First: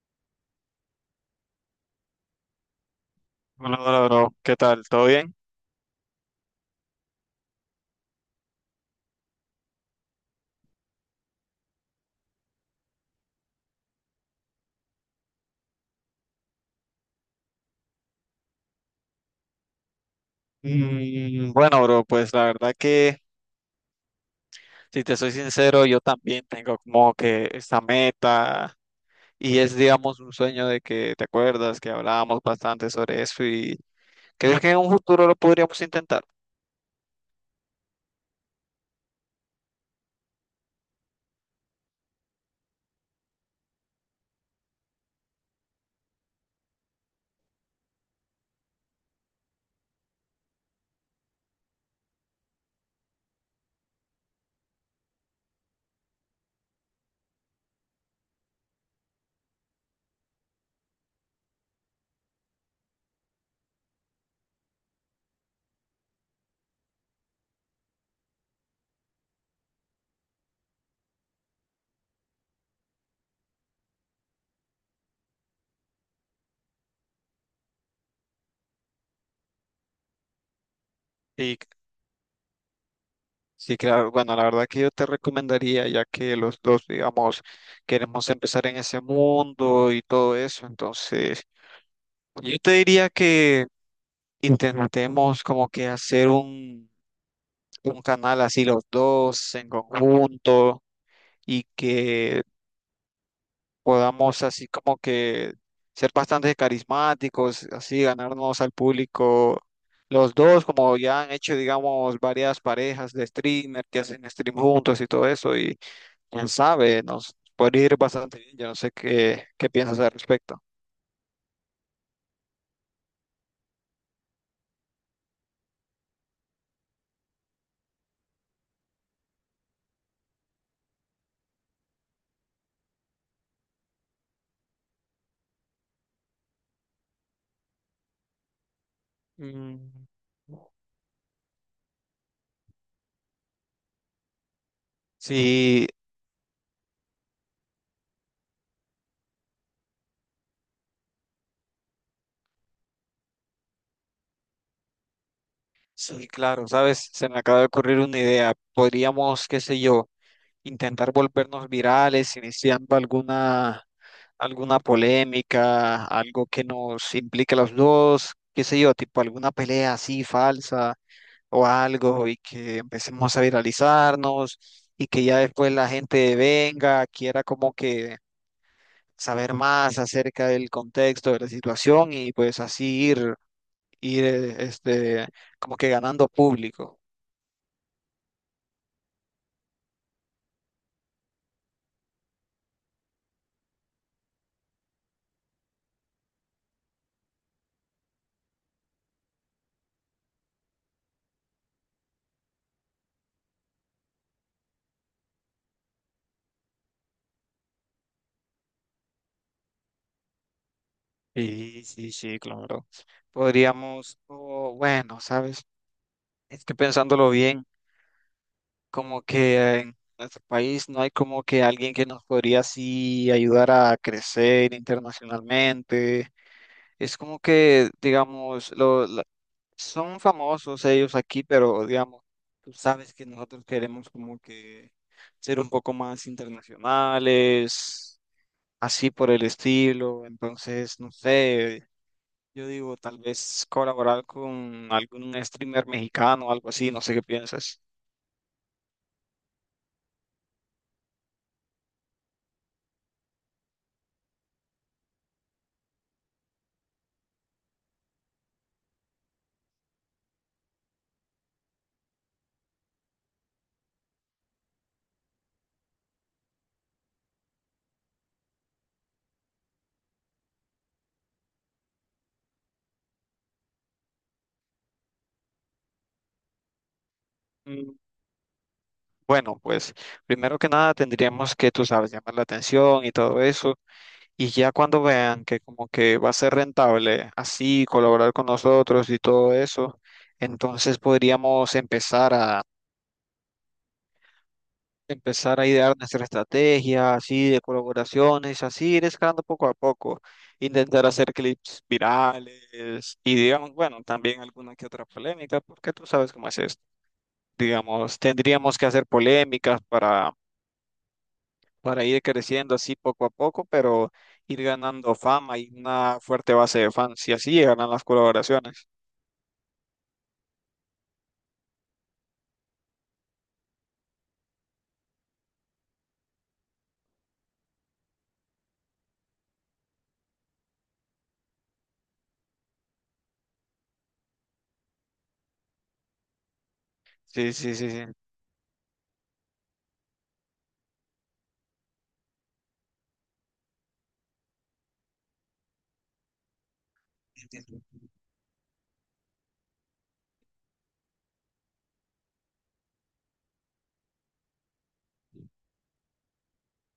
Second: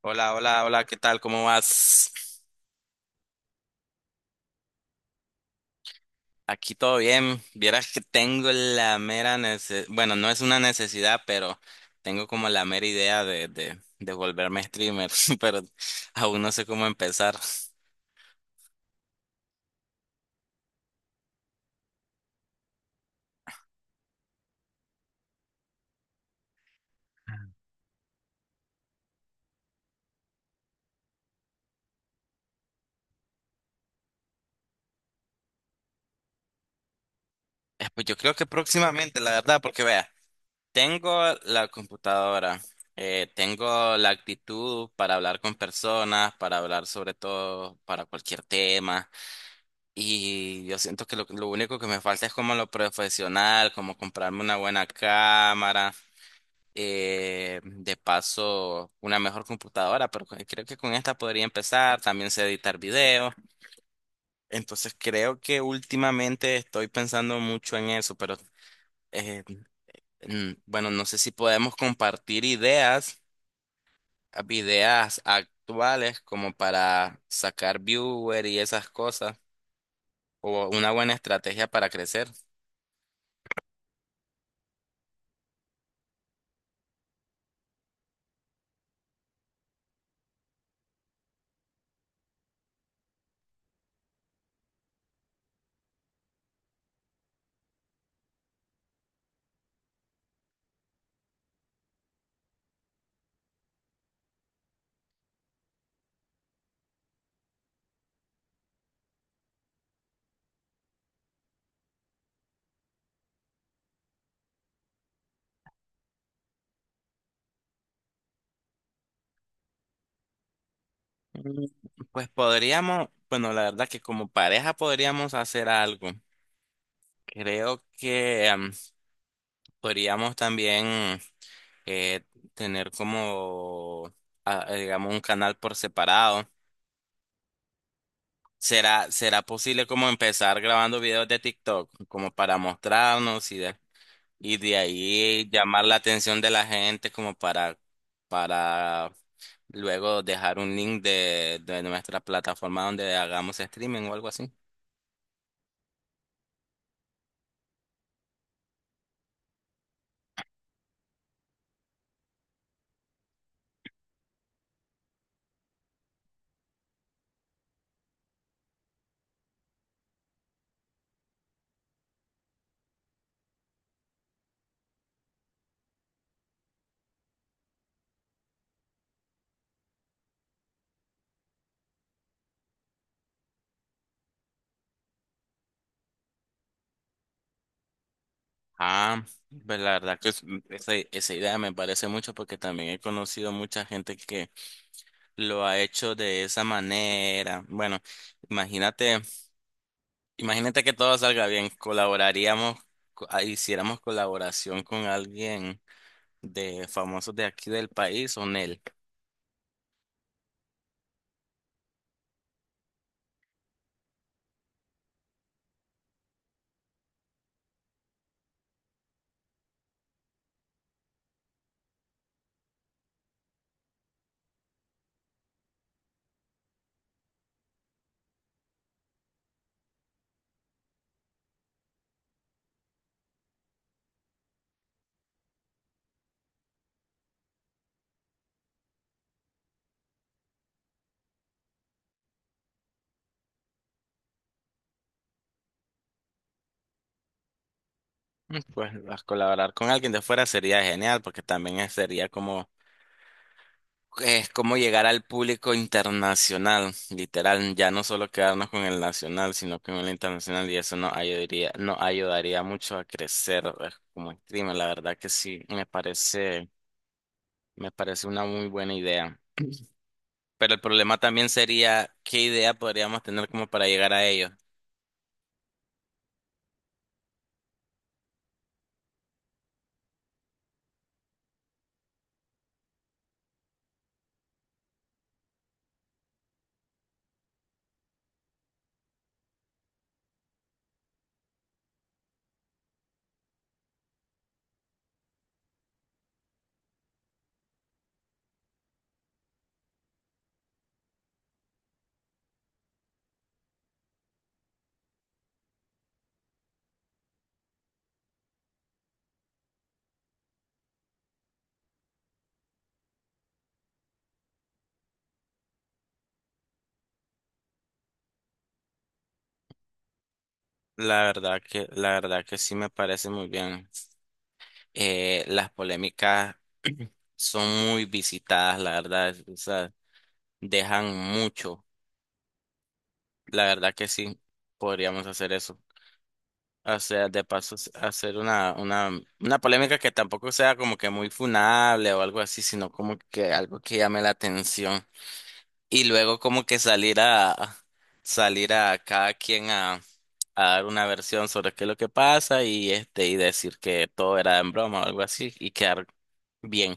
Hola, hola, hola, ¿qué tal? ¿Cómo vas? Hola, hola, bro. ¿Qué tal? ¿Todo bien? Aquí todo bien. Vieras que tengo la mera necesidad, bueno, no es una necesidad, pero tengo como la mera idea de volverme streamer, pero aún no sé cómo empezar. Mm, bueno, bro, pues la verdad que, si te soy sincero, yo también tengo como que esta meta y es, digamos, un sueño de que te acuerdas que hablábamos bastante sobre eso. Y ¿crees que en un futuro lo podríamos intentar? Pues yo creo que próximamente, la verdad, porque vea, tengo la computadora, tengo la actitud para hablar con personas, para hablar sobre todo, para cualquier tema. Y yo siento que lo único que me falta es como lo profesional, como comprarme una buena cámara, de paso una mejor computadora, pero creo que con esta podría empezar, también sé editar videos. Entonces creo que últimamente estoy pensando mucho en eso, pero eh, bueno, no sé si podemos compartir ideas, ideas actuales como para sacar viewer y esas cosas, o una buena Y estrategia para crecer. sí, claro, bueno, la verdad que yo te recomendaría, ya que los dos, digamos, queremos empezar en ese mundo y todo eso, entonces yo te diría que intentemos como que hacer un canal así los dos en conjunto, y que podamos así como que ser bastante carismáticos, así ganarnos al público los dos, como ya han hecho, digamos, varias parejas de streamer que hacen stream juntos y todo eso, y quién sabe, nos puede ir bastante bien. Yo no sé qué, qué piensas al respecto. Mm, Pues podríamos, bueno, la verdad que como pareja podríamos hacer algo. Creo que podríamos también eh, tener como, digamos, un canal por separado. ¿Será Mm, posible como empezar grabando videos de TikTok, como para mostrarnos y de ahí llamar sí, la atención de la gente como para luego dejar un link de nuestra plataforma donde hagamos streaming o algo así? sí, claro, sabes, se me acaba de ocurrir una idea. Podríamos, qué sé yo, intentar volvernos virales, iniciando alguna, alguna polémica, algo que nos implique a los dos, qué sé yo, tipo alguna pelea así falsa o algo, y que empecemos a viralizarnos y que ya después la gente venga, quiera como que saber más acerca del contexto de la situación, y pues así ir, ir, como que ganando público. Ah, pues la verdad que esa idea me parece mucho porque también he conocido mucha gente que lo ha hecho de esa manera. Bueno, imagínate, imagínate que todo salga bien, colaboraríamos, hiciéramos colaboración con alguien de famosos de aquí del país o Nel. Sí, sí, sí, claro. Podríamos, o bueno, ¿sabes? Es que pensándolo bien, como que en nuestro país no hay como que alguien que nos podría así ayudar a crecer internacionalmente. Es como que, digamos, lo, la- son famosos ellos aquí, pero digamos, tú sabes que nosotros queremos como que ser un poco más internacionales, así por el estilo. Entonces, no sé, yo digo, tal vez colaborar con algún streamer mexicano o algo así. No sé qué piensas. Pues a colaborar con alguien de fuera sería genial porque también sería como. Es como llegar al público internacional, literal, ya no solo quedarnos con el nacional, sino con el internacional, y eso nos ayudaría mucho a crecer como streamer. La verdad que sí, me parece una muy buena idea. Pero el problema también sería qué idea podríamos tener como para llegar a ello. Bueno, pues primero que nada tendríamos que, tú sabes, llamar la atención y todo eso. Y ya cuando vean que como que va a ser rentable así colaborar con nosotros y todo eso, entonces podríamos empezar a idear nuestra estrategia así de colaboraciones, así ir escalando poco a poco, intentar hacer clips virales y digamos, bueno, también alguna que otra polémica, porque tú sabes cómo es esto. Digamos, tendríamos que hacer polémicas para ir creciendo así poco a poco, pero ir ganando fama y una fuerte base de fans, y así llegarán las colaboraciones. La verdad la verdad que sí me parece muy bien. Las polémicas son muy visitadas, la verdad, o sea, dejan mucho. La verdad que sí, podríamos hacer eso. O sea, de Sí, paso, sí, sí, sí. hacer una polémica que tampoco sea como que muy funable o algo así, sino como que algo que llame la atención. Y luego como que Entiendo. salir a cada quien a dar una versión sobre qué es lo que pasa y este, y decir que todo era en broma o algo así y quedar bien.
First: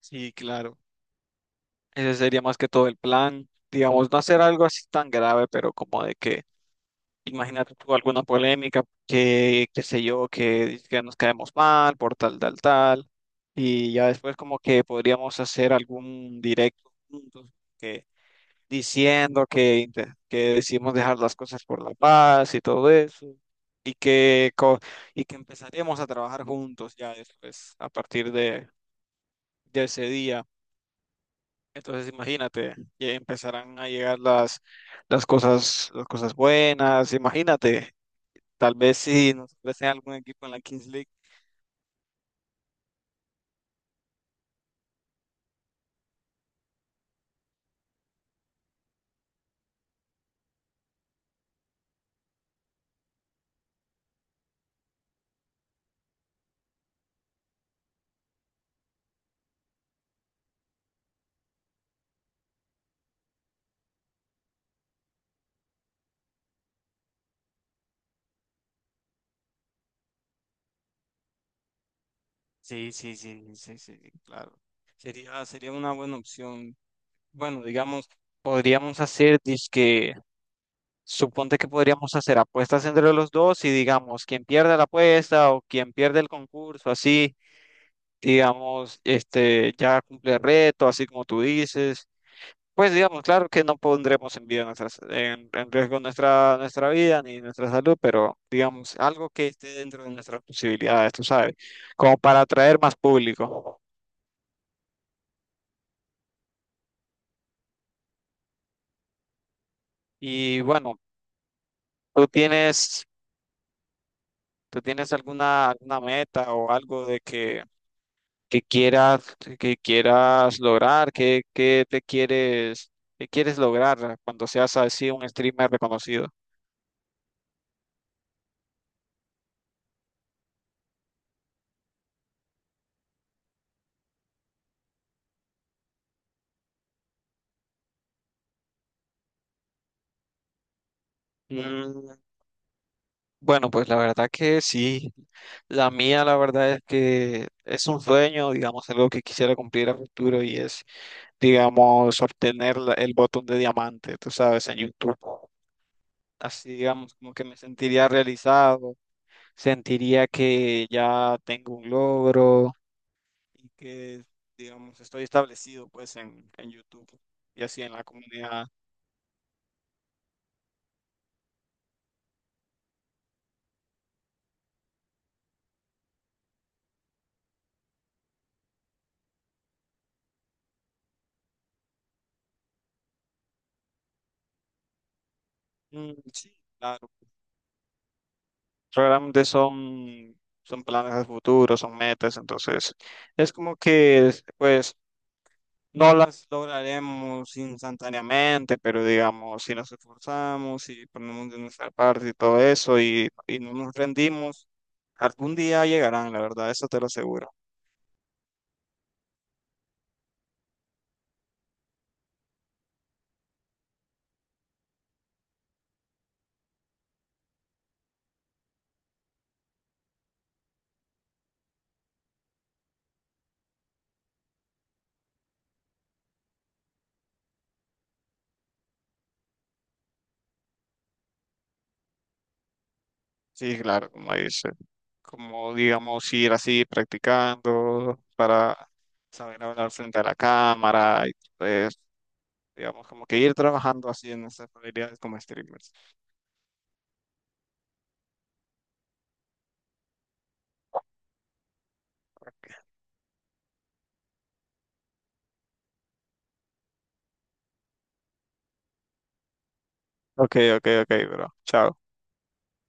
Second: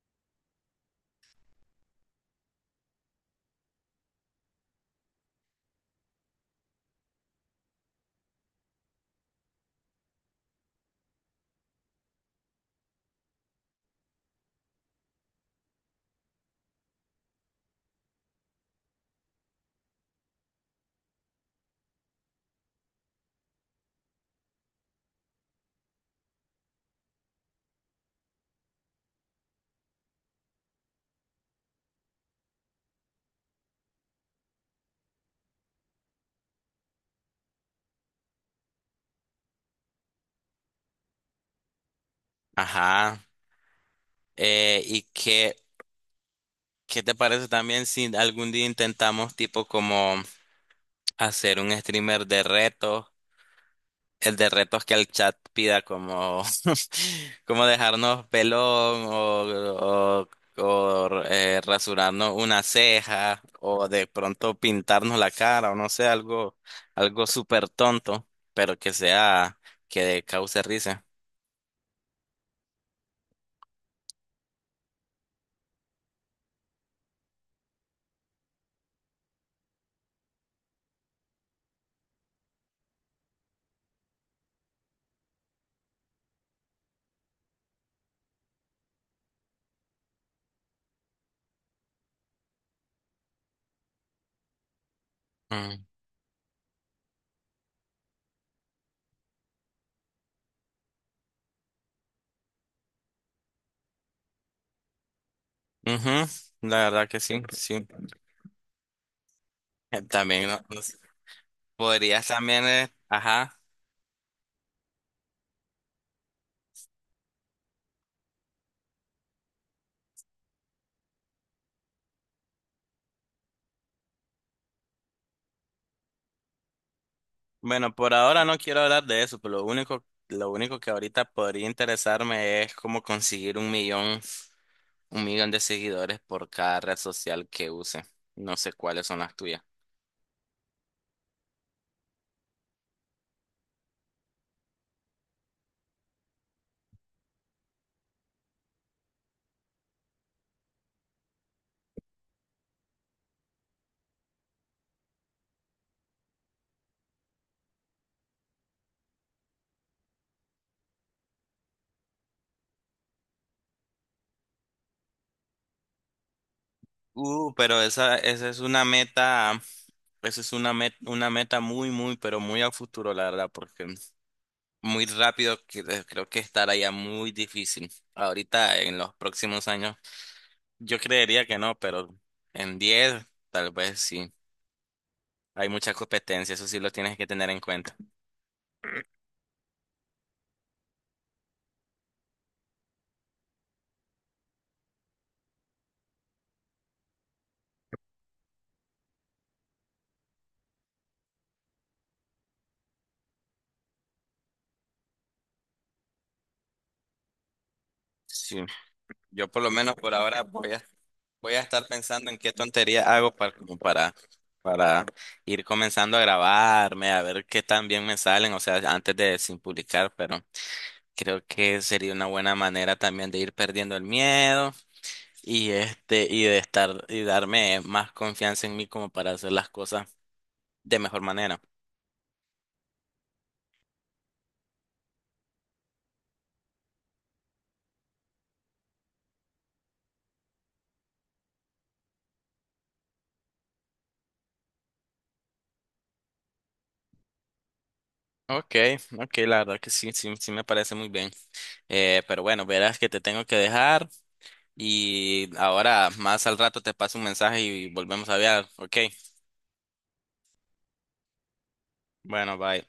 Sí, claro. Ese sería más que todo el plan, digamos, no hacer algo así tan grave, pero como de que, imagínate tú alguna polémica, que, qué sé yo, que nos caemos mal por tal, tal, tal, y ya después como que podríamos hacer algún directo juntos, diciendo que, que decidimos dejar las cosas por la paz y todo eso, y y que empezaremos a trabajar juntos ya después, a partir de ese día. Entonces imagínate, ya empezarán a llegar las cosas buenas. Imagínate, tal vez si nos ofrecen algún equipo en la Kings League. Ajá. ¿Y qué te parece también si algún día intentamos tipo como hacer un streamer de retos, el de retos que el chat pida como, como dejarnos pelón o rasurarnos una ceja o de pronto pintarnos la cara o no sé, algo, algo súper tonto, pero que sea, que cause risa. Sí, sí, sí, sí, sí, claro. Sería, sería una buena opción. Bueno, digamos, podríamos hacer disque Suponte que podríamos hacer apuestas entre los dos y digamos, quien pierda la apuesta o quien pierde el concurso, así, digamos, este, ya cumple el reto, así como tú dices. Pues digamos, claro que no pondremos en vida nuestras, en Mm. riesgo nuestra, nuestra vida ni nuestra salud, pero digamos, algo que esté dentro de nuestras posibilidades, tú sabes, como para atraer más público. Ujú. La verdad que sí, sí. También, ¿no? Y bueno, tú Podrías también, tienes, ajá. tú tienes alguna, alguna meta o algo de que qué quieras lograr, qué, qué te quieres, qué quieres lograr cuando seas así un streamer reconocido. Bueno, por ahora no quiero hablar de eso, pero lo único que ahorita podría interesarme es cómo conseguir 1 millón, 1 millón de seguidores por cada red social que use. No sé cuáles son las tuyas. Mm, bueno, pues la verdad que sí. La mía, la verdad es que es un sueño, digamos, algo que quisiera cumplir a futuro y es, digamos, obtener el botón de diamante, tú sabes, en YouTube. Así digamos, como que me sentiría realizado, sentiría que ya tengo un logro y que, digamos, estoy establecido pues en YouTube y Pero así en la esa es comunidad. una meta, esa es una meta muy, muy, pero muy a futuro, la verdad, porque muy rápido creo que estará ya muy difícil. Ahorita, en los próximos años, yo creería que no, pero en 10 tal vez sí. Hay mucha Mm, sí, competencia, eso sí lo claro. tienes que tener en cuenta. Realmente son, son planes de futuro, son metas, entonces es como que pues no las lograremos instantáneamente, pero digamos, si nos esforzamos y ponemos de nuestra parte y todo eso y no nos rendimos, algún día llegarán, la verdad, eso te lo aseguro. Sí, yo por lo menos por ahora voy a estar pensando en qué tontería hago para ir comenzando a grabarme, a ver qué tan bien me salen, o sea, antes de sin publicar, pero creo que sería una buena manera también de ir perdiendo el miedo y este, y darme más confianza en mí como para hacer las cosas de mejor manera. Sí, claro, como dice, como digamos, ir así practicando para saber hablar frente a la cámara y pues, digamos, como que ir trabajando así en nuestras habilidades como streamers. Ok, ok, la verdad que sí, sí, sí me parece muy bien. Pero bueno, verás que te tengo que dejar. Y ahora, más al rato te paso un mensaje y volvemos a hablar. Ok, Ok, ok, ok, bro. Chao. bueno, bye.